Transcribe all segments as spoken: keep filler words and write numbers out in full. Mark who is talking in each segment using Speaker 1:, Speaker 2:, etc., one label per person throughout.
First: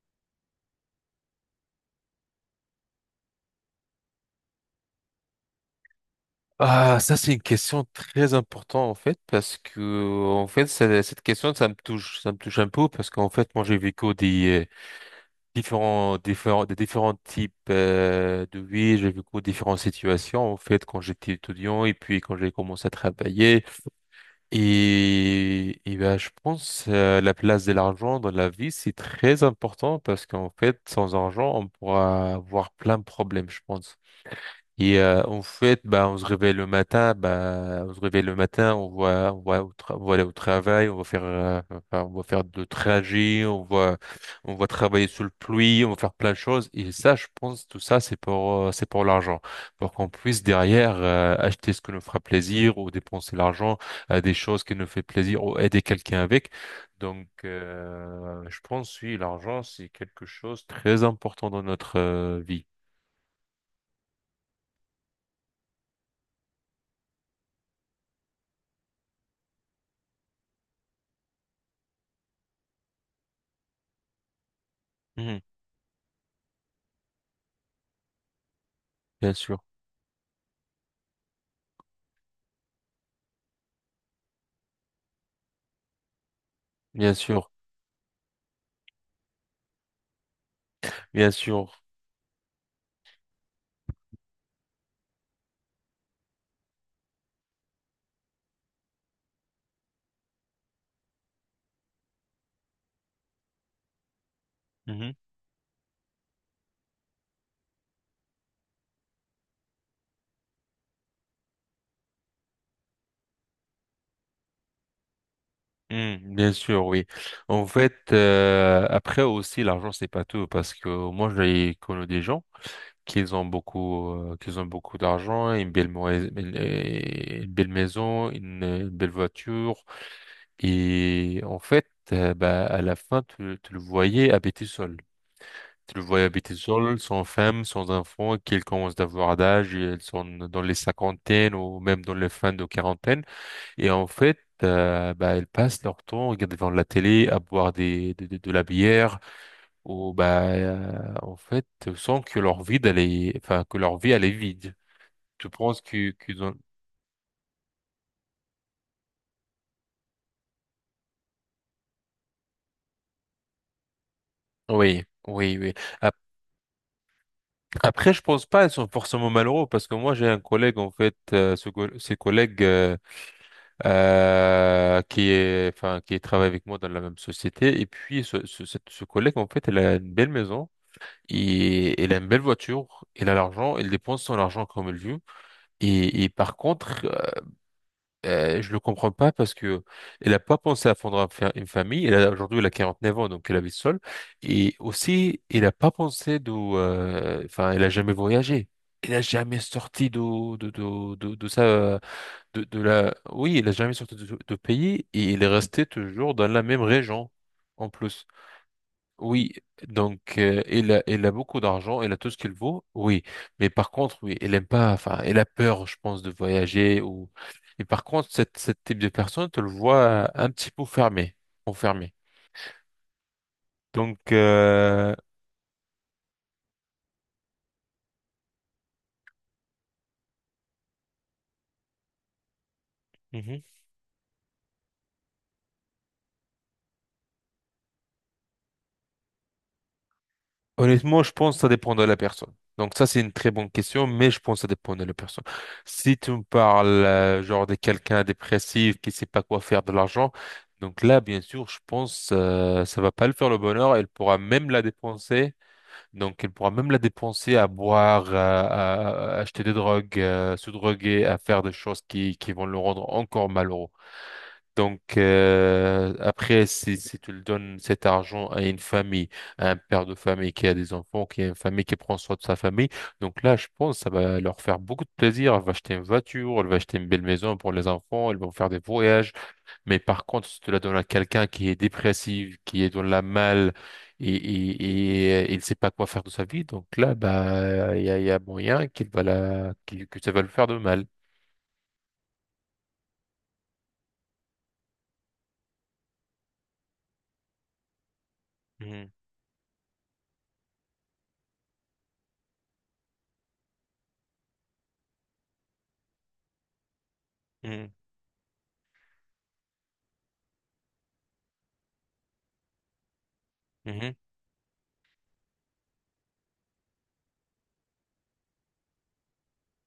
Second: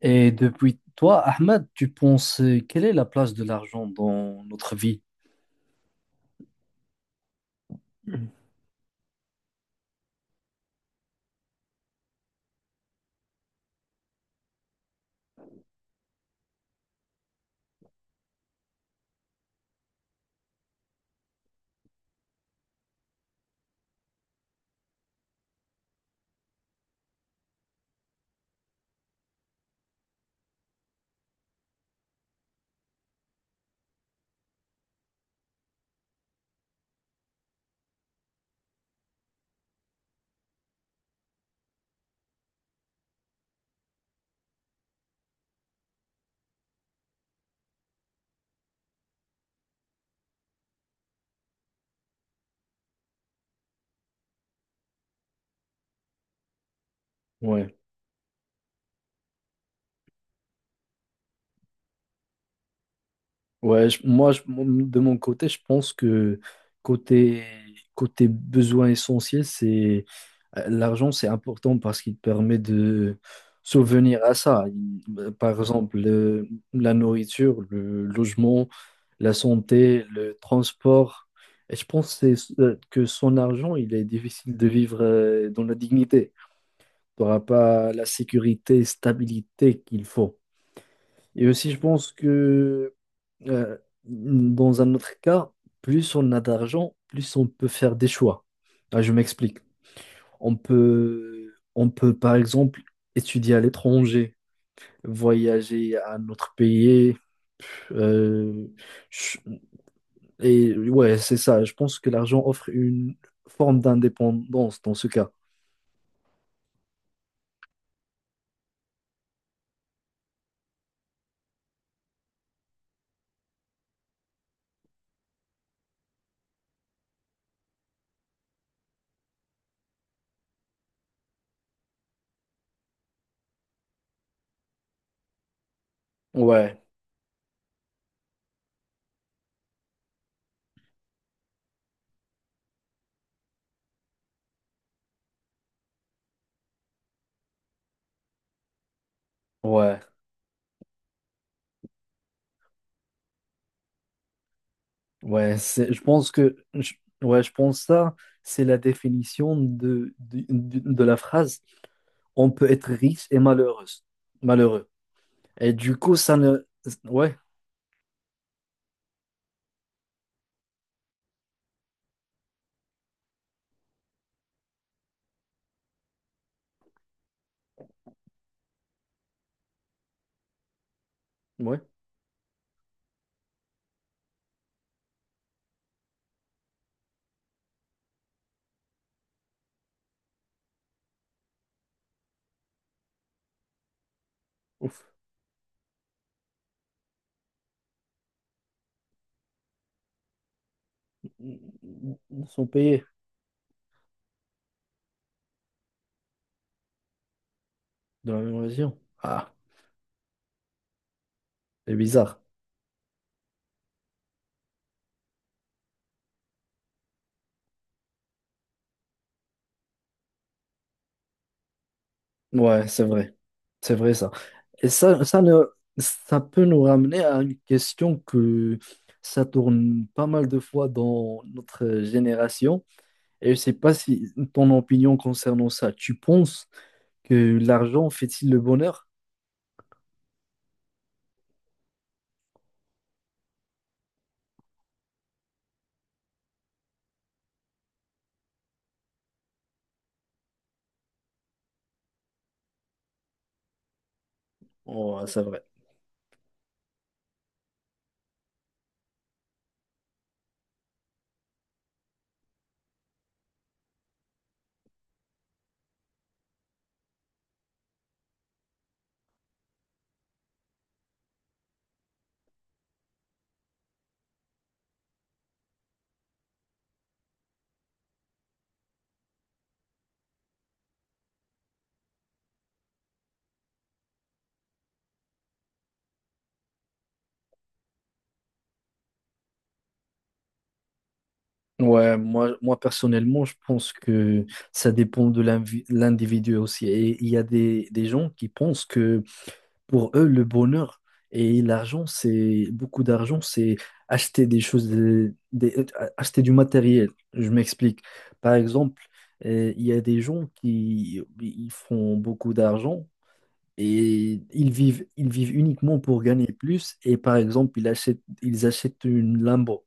Speaker 1: Et depuis toi, Ahmed, tu penses euh, quelle est la place de l'argent dans notre vie?
Speaker 2: Ah, ça c'est une question très importante en fait, parce que en fait ça- cette question ça me touche ça me touche un peu, parce qu'en fait moi j'ai vécu des euh, différents différents des différents types euh, de vie. J'ai vécu différentes situations en fait quand j'étais étudiant et puis quand j'ai commencé à travailler. Et et ben je pense, euh, la place de l'argent dans la vie c'est très important, parce qu'en fait sans argent on pourra avoir plein de problèmes, je pense. Et euh, en fait, bah, on se réveille le matin, bah, on se réveille le matin. On voit, on voit, au tra- on va aller au travail, on va faire, euh, enfin, on va faire de trajet. On va, on va travailler sous le pluie, on va faire plein de choses. Et ça, je pense, tout ça, c'est pour, euh, c'est pour l'argent, pour qu'on puisse derrière euh, acheter ce qui nous fera plaisir, ou dépenser l'argent à des choses qui nous fait plaisir, ou aider quelqu'un avec. Donc,
Speaker 1: Ouais,
Speaker 2: euh, je pense, oui, l'argent, c'est quelque chose de très important dans notre euh, vie.
Speaker 1: ouais, je- moi, je- mon- de mon côté, je pense que côté, côté besoin essentiel, c'est euh, l'argent, c'est important parce qu'il permet de souvenir à ça. Il- bah,
Speaker 2: Mhm.
Speaker 1: Par exemple, le- la nourriture, le logement, la
Speaker 2: Bien sûr,
Speaker 1: santé, le transport. Et je pense que c'est- euh, que son argent, il est difficile de vivre euh, dans la dignité.
Speaker 2: bien
Speaker 1: Tu n'auras
Speaker 2: sûr.
Speaker 1: pas la sécurité, stabilité qu'il faut.
Speaker 2: Bien
Speaker 1: Et aussi, je
Speaker 2: sûr.
Speaker 1: pense que euh, dans un autre cas, plus on a d'argent, plus on peut faire des choix. Ah, je m'explique. On peut, on peut, par exemple, étudier à l'étranger,
Speaker 2: Mhm.
Speaker 1: voyager à un autre pays. euh, je- et ouais, c'est ça. Je pense que l'argent offre une forme d'indépendance dans ce cas.
Speaker 2: Mhm, bien sûr, oui. En fait, euh, après aussi, l'argent, c'est pas tout, parce que moi, j'ai connu des gens qui ont beaucoup, euh, qui ont beaucoup d'argent, une belle, moi- une euh, une belle maison, une, une belle voiture. Et en fait, euh, bah, à la fin, tu, tu le voyais habiter seul. Tu le voyais habiter
Speaker 1: Ouais.
Speaker 2: seul, sans femme, sans enfant, qu'ils commencent d'avoir d'âge, et elles sont dans les cinquantaines ou même dans les fins de quarantaine. Et en fait, euh, bah, elles passent leur temps à regarder devant la télé, à boire des, de, de- de la bière.
Speaker 1: Ouais,
Speaker 2: Ou bah, euh, en fait, sans que leur vie, elle est, enfin, que leur vie, elle est vide. Je
Speaker 1: ouais,
Speaker 2: pense
Speaker 1: c'est, je
Speaker 2: que,
Speaker 1: pense
Speaker 2: qu'ils ont...
Speaker 1: que, je- ouais, je pense ça, c'est la définition de, de, de- de la phrase. On peut être riche et malheureuse, malheureux.
Speaker 2: Oui, oui,
Speaker 1: Et
Speaker 2: oui.
Speaker 1: du coup,
Speaker 2: Ap-
Speaker 1: ça ne, ouais,
Speaker 2: Après, je pense pas, elles sont forcément malheureux, parce que moi, j'ai un collègue, en fait, euh, ce, co- ce collègue, euh, euh, qui est, enfin, qui travaille avec moi dans la même société. Et puis ce, ce, cette- ce collègue, en fait, elle a une belle maison.
Speaker 1: ouais,
Speaker 2: Et elle a une belle voiture, elle a l'argent, elle dépense son argent comme elle veut. Et, et par contre, euh, euh, je le comprends pas, parce que elle a pas pensé à fondre un fa- une famille. Elle a aujourd'hui elle a neuf ans, donc elle habite seule. Et
Speaker 1: ouf,
Speaker 2: aussi, elle a pas pensé de, euh, enfin, elle a jamais voyagé. Elle a jamais sorti de de de de, de sa
Speaker 1: ils
Speaker 2: de,
Speaker 1: sont
Speaker 2: de
Speaker 1: payés
Speaker 2: la, oui, elle a jamais sorti de, de pays, et elle est restée toujours dans la même région en plus.
Speaker 1: dans la même région.
Speaker 2: Oui,
Speaker 1: Ah,
Speaker 2: donc euh, il a, il a beaucoup
Speaker 1: c'est
Speaker 2: d'argent, il a tout ce
Speaker 1: bizarre.
Speaker 2: qu'il veut, oui. Mais par contre, oui, il aime pas, enfin, il a peur, je pense, de voyager ou. Et par contre, cette, cette type de personne, tu le vois euh, un petit peu fermé, enfermé.
Speaker 1: Ouais, c'est vrai, c'est vrai
Speaker 2: Donc,
Speaker 1: ça. Et
Speaker 2: euh,
Speaker 1: ça, ça ne, ça peut nous ramener à une question que ça tourne pas mal de fois dans notre génération. Et je
Speaker 2: mhm.
Speaker 1: sais pas si ton opinion concernant ça, tu penses que l'argent fait-il le bonheur?
Speaker 2: Honnêtement, je pense que ça dépend de la personne. Donc ça, c'est une très bonne question, mais je pense que ça dépend de la personne. Si tu me parles, euh, genre de quelqu'un dépressif qui sait pas quoi faire de l'argent, donc là, bien sûr, je pense euh, ça va pas le faire le bonheur. Elle pourra même la
Speaker 1: Oh, c'est
Speaker 2: dépenser
Speaker 1: vrai.
Speaker 2: donc, elle pourra même la dépenser à boire, à, à- à acheter des drogues, à se droguer, à faire des choses qui, qui vont le rendre encore malheureux. Donc, euh, après, si, si tu le donnes cet argent à une famille, à un père de famille qui a des enfants, qui a une famille qui prend soin de sa famille, donc là, je pense que ça va leur faire beaucoup de plaisir. Elle va acheter une voiture, elle va acheter une belle maison pour les enfants, elles vont faire des voyages. Mais par contre, si tu la donnes à quelqu'un qui est dépressif, qui est dans la malle et, et, et, euh, il ne sait pas quoi faire de sa vie, donc là, bah, il y a, il y a moyen qu'il va la, qu'il- que ça va le faire de mal.
Speaker 1: Ouais, moi, moi personnellement, je pense que ça dépend de l'invi- l'individu aussi. Et il y a des, des gens qui pensent
Speaker 2: Mhm,
Speaker 1: que pour eux, le bonheur et l'argent, c'est beaucoup d'argent, c'est acheter des choses, euh, des- euh, acheter du matériel. Je
Speaker 2: mhm,
Speaker 1: m'explique. Par exemple, euh, il y a des gens qui ils font beaucoup d'argent et ils vivent, ils vivent uniquement pour gagner plus. Et par exemple, ils achètent, ils achètent une Lambo.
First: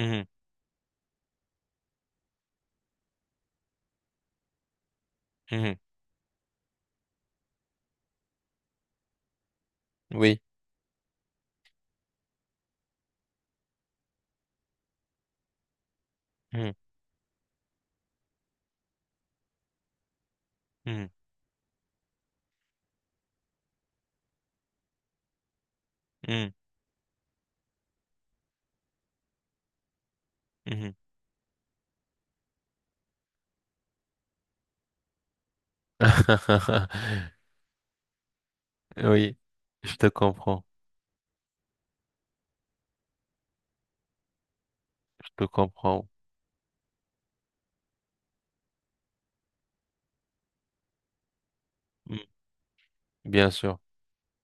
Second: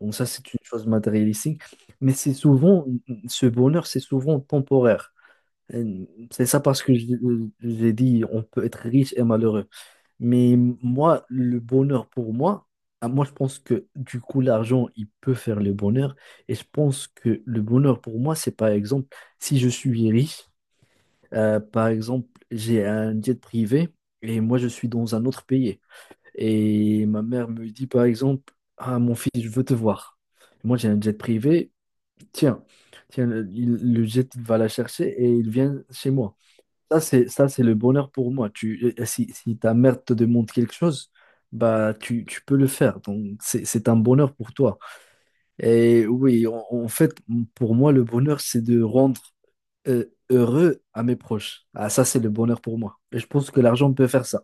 Speaker 1: Donc ça, c'est une chose matérialistique. Mais c'est souvent, ce bonheur, c'est souvent temporaire.
Speaker 2: mhm,
Speaker 1: Euh, C'est ça parce que je- je- j'ai dit, on peut être riche et malheureux.
Speaker 2: mhm. Oui.
Speaker 1: Mais moi, le bonheur pour moi, ah, moi je pense que du coup l'argent, il peut faire le bonheur. Et je
Speaker 2: Mhm,
Speaker 1: pense que le bonheur pour moi, c'est par exemple, si je suis riche,
Speaker 2: mhm,
Speaker 1: euh, par exemple, j'ai un jet privé et moi je suis dans un autre pays. Et ma mère me dit par exemple, ah mon fils, je veux te voir.
Speaker 2: mhm,
Speaker 1: Moi j'ai
Speaker 2: mhm.
Speaker 1: un jet privé, tiens, tiens, le, il- le jet va la chercher et il vient chez moi. Ça, c'est, ça, c'est le bonheur pour moi. Tu, euh, euh, si,
Speaker 2: Oui,
Speaker 1: si ta
Speaker 2: je
Speaker 1: mère
Speaker 2: te
Speaker 1: te demande
Speaker 2: comprends,
Speaker 1: quelque chose, bah, tu, tu peux le faire. Donc, c'est, c'est un bonheur pour toi.
Speaker 2: je te
Speaker 1: Et
Speaker 2: comprends.
Speaker 1: oui, en, en fait, pour moi, le bonheur, c'est de rendre euh, heureux à mes proches. Ah, ça, c'est
Speaker 2: Mhm,
Speaker 1: le bonheur pour moi. Et je pense
Speaker 2: bien
Speaker 1: que
Speaker 2: sûr.
Speaker 1: l'argent peut faire ça.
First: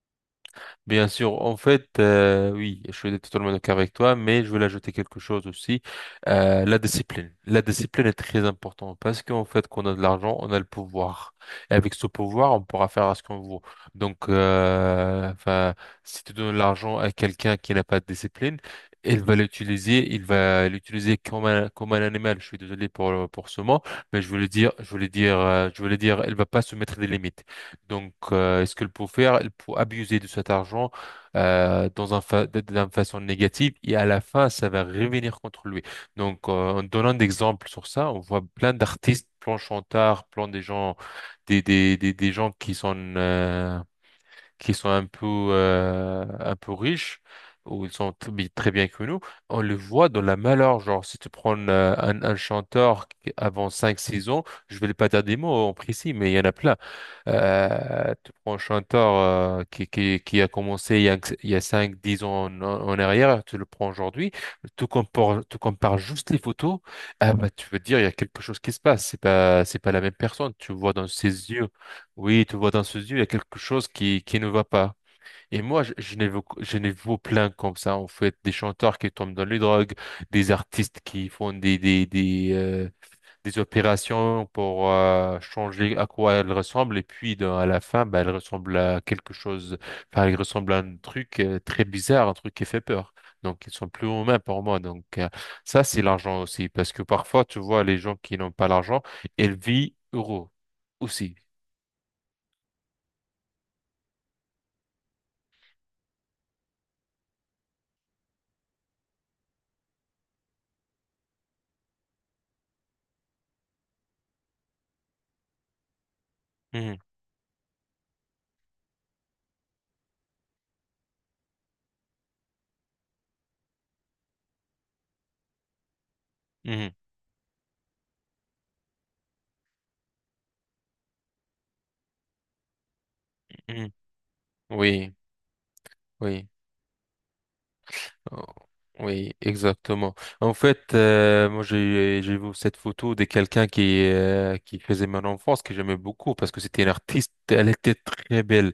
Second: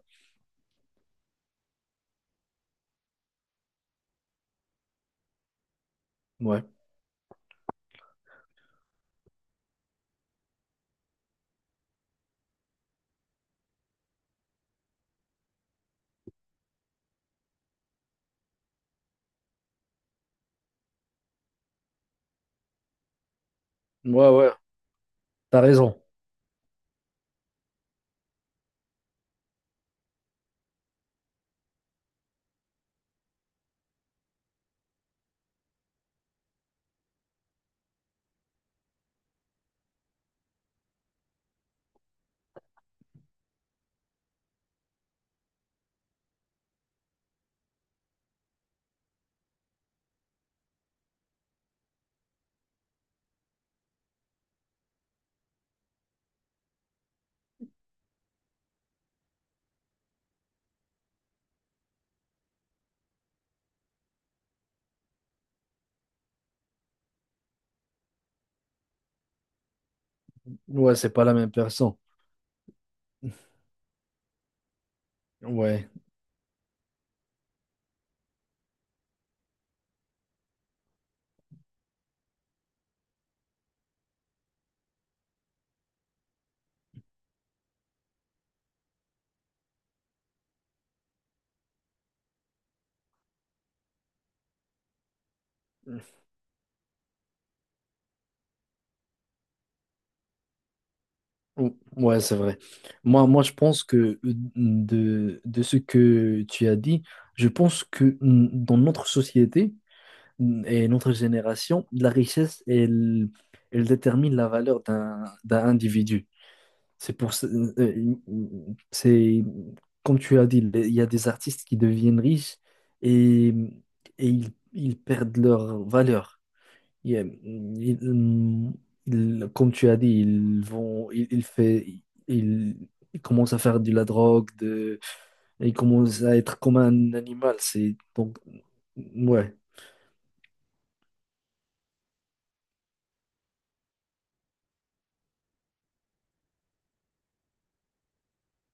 Speaker 2: Bien sûr, en fait, euh, oui, je suis totalement d'accord avec toi, mais je voulais ajouter quelque chose aussi, euh,
Speaker 1: Ouais.
Speaker 2: la discipline. La discipline est très importante, parce qu'en fait, quand on a de l'argent, on a le pouvoir. Et avec ce pouvoir, on pourra faire ce qu'on veut. Donc, euh, enfin, si tu donnes l'argent à quelqu'un qui n'a pas de discipline, il va l'utiliser, il va l'utiliser comme un, comme un animal. Je suis désolé pour, pour ce mot, mais je
Speaker 1: Ouais,
Speaker 2: voulais
Speaker 1: ouais.
Speaker 2: dire, je voulais dire,
Speaker 1: T'as
Speaker 2: euh, je voulais
Speaker 1: raison.
Speaker 2: dire, il va pas se mettre des limites. Donc, euh, est-ce qu'elle peut faire? Elle peut abuser de cet argent, euh, dans un fa- de- d'une façon négative, et à la fin, ça va revenir contre lui. Donc, euh, en donnant d'exemples sur ça, on voit plein d'artistes, plein de chanteurs, plein des gens, des, des, des, des gens qui sont, euh, qui sont un peu, euh, un peu riches. Ou ils sont tr- très bien que nous, on le voit dans la malheur. Genre, si tu prends, euh, un, un chanteur qui- avant cinq six ans, je vais pas dire des mots en précis, mais il y en a plein. Euh, tu prends un chanteur, euh, qui, qui, qui a commencé il y a, il y a cinq dix ans en, en arrière, tu le prends aujourd'hui, tu compares, tu compares juste les photos. Ah bah, tu veux dire, il y a quelque chose qui se passe, c'est pas, c'est pas la même personne, tu vois
Speaker 1: Ouais,
Speaker 2: dans
Speaker 1: c'est pas la même
Speaker 2: ses yeux,
Speaker 1: personne.
Speaker 2: oui, tu vois dans ses yeux, il y a quelque chose qui, qui ne va pas. Et moi,
Speaker 1: Ouais.
Speaker 2: je, je n'ai vu, je n'ai vu plein comme ça, en fait, des chanteurs qui tombent dans les drogues, des artistes qui font des, des, des, euh, des opérations pour euh, changer à quoi elle ressemble, et puis dans- à la fin, bah, elle ressemble à quelque chose, enfin elle ressemble à un truc, euh, très bizarre, un truc qui fait peur. Donc ils sont plus humains pour moi. Donc, euh, ça c'est l'argent aussi, parce que parfois tu vois les gens qui n'ont pas l'argent, ils vivent heureux aussi.
Speaker 1: Ou- Ouais, c'est vrai. Moi, moi, je pense que euh, de, de ce que tu as dit, je pense que mm, dans notre société, et notre génération, la richesse, elle, elle détermine la valeur d'un d'un individu.
Speaker 2: Mhm,
Speaker 1: C'est pour ce- euh, euh, c'est comme tu as dit, il y a des artistes qui deviennent riches et, et ils, ils perdent leur valeur.
Speaker 2: mhm,
Speaker 1: Il y a- ils- ils- Comme tu as dit, ils vont, ils, ils fait, ils, ils commencent à faire
Speaker 2: mhm.
Speaker 1: de la drogue, de,
Speaker 2: Oui.
Speaker 1: ils commencent à
Speaker 2: Oui.
Speaker 1: être comme un animal. C'est donc
Speaker 2: Oh, oui,
Speaker 1: ouais,
Speaker 2: exactement. En fait, euh, moi j'ai j'ai vu cette photo de quelqu'un qui, euh, qui faisait mon enfance, que j'aimais beaucoup, parce que c'était une artiste. Elle était très belle.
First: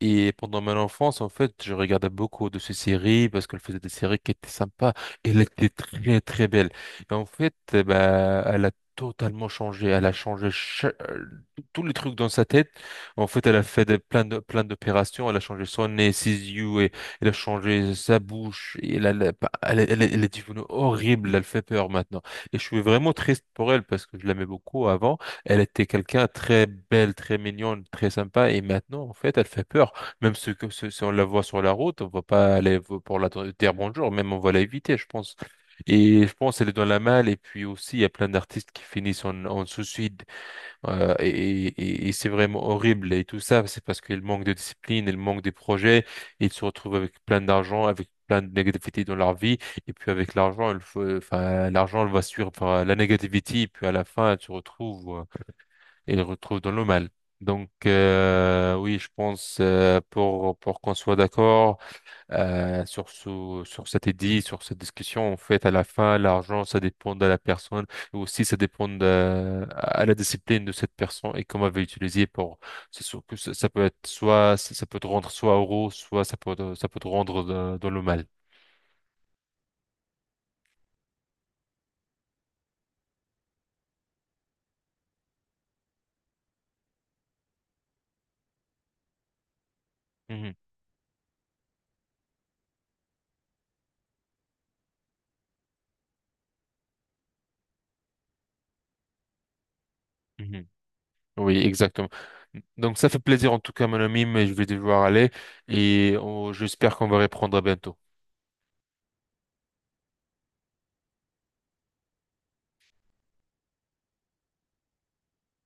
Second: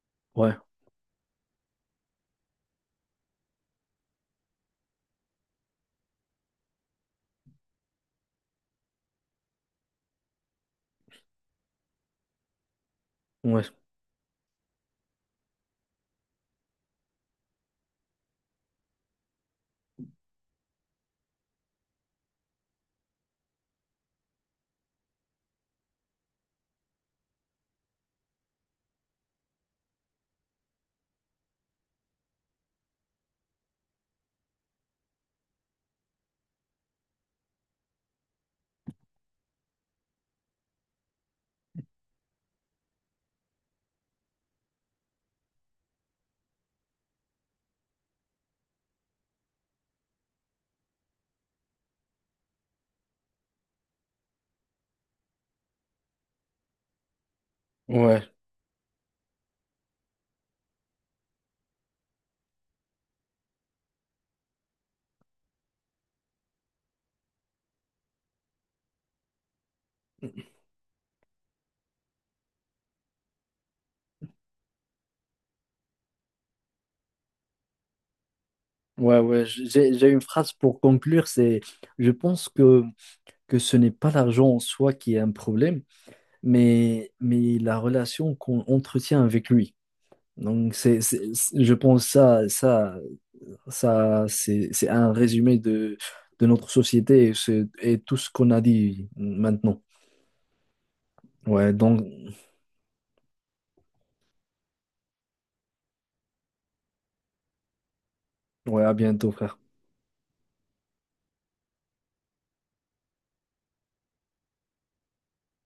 Speaker 2: Et
Speaker 1: ouais,
Speaker 2: pendant mon enfance, en fait, je regardais beaucoup de ces séries parce qu'elle faisait des séries qui étaient sympas. Elle était très, très belle. Et en fait, eh ben, elle a totalement changé. Elle a changé cha- euh, tous les trucs dans sa tête. En fait, elle a
Speaker 1: ouais.
Speaker 2: fait des- plein de, plein d'opérations. Elle a changé son nez, ses yeux, et elle a changé sa bouche. Et elle, elle, elle, est elle elle est devenue horrible. Elle fait peur maintenant. Et je suis vraiment triste pour elle parce que je l'aimais beaucoup avant. Elle était quelqu'un de très belle, très mignonne, très sympa. Et maintenant, en fait, elle fait peur. Même ceux que ceux, si on la voit sur la route, on va pas aller v- pour la dr- dire bonjour, même on va l'éviter, je pense. Et je pense qu'elle est dans la malle. Et puis aussi, il y a plein d'artistes qui finissent en, en suicide. euh, et et, et c'est vraiment horrible. Et tout ça, c'est parce qu'ils manquent de discipline, ils manquent de projets. Ils se retrouvent avec plein d'argent, avec plein de négativité dans leur vie. Et puis avec l'argent, il faut, enfin, l'argent, elle va suivre enfin, la négativité. Et puis à la fin, tu retrouves il retrouve dans le mal. Donc,
Speaker 1: Ouais.
Speaker 2: euh, oui, je pense, euh, pour pour qu'on soit d'accord, euh, sur ce sur cet édit, sur cette discussion. En fait, à la fin, l'argent, ça dépend de la personne, et aussi ça dépend de, à la discipline de cette personne et comment elle va l'utiliser pour. C'est sûr que ça, ça peut être, soit ça, ça peut te rendre soit heureux, soit ça peut te- ça peut te rendre dans, dans le mal.
Speaker 1: Ouais, ouais, j'ai, j'ai une phrase pour conclure, c'est je pense que, que ce n'est pas l'argent en soi qui est un problème, mais, mais la relation qu'on entretient avec lui.
Speaker 2: Mhm,
Speaker 1: Donc, c'est, c'est- c'est- je pense ça, ça, ça, c'est, c'est un résumé de, de notre société et, c'est- et tout ce qu'on a dit maintenant.
Speaker 2: mhm. Oui,
Speaker 1: Ouais, donc,
Speaker 2: exactement. Donc ça fait plaisir en tout cas, mon ami, mais je vais devoir aller, et on- j'espère qu'on va reprendre bientôt.
Speaker 1: ouais, à bientôt, frère.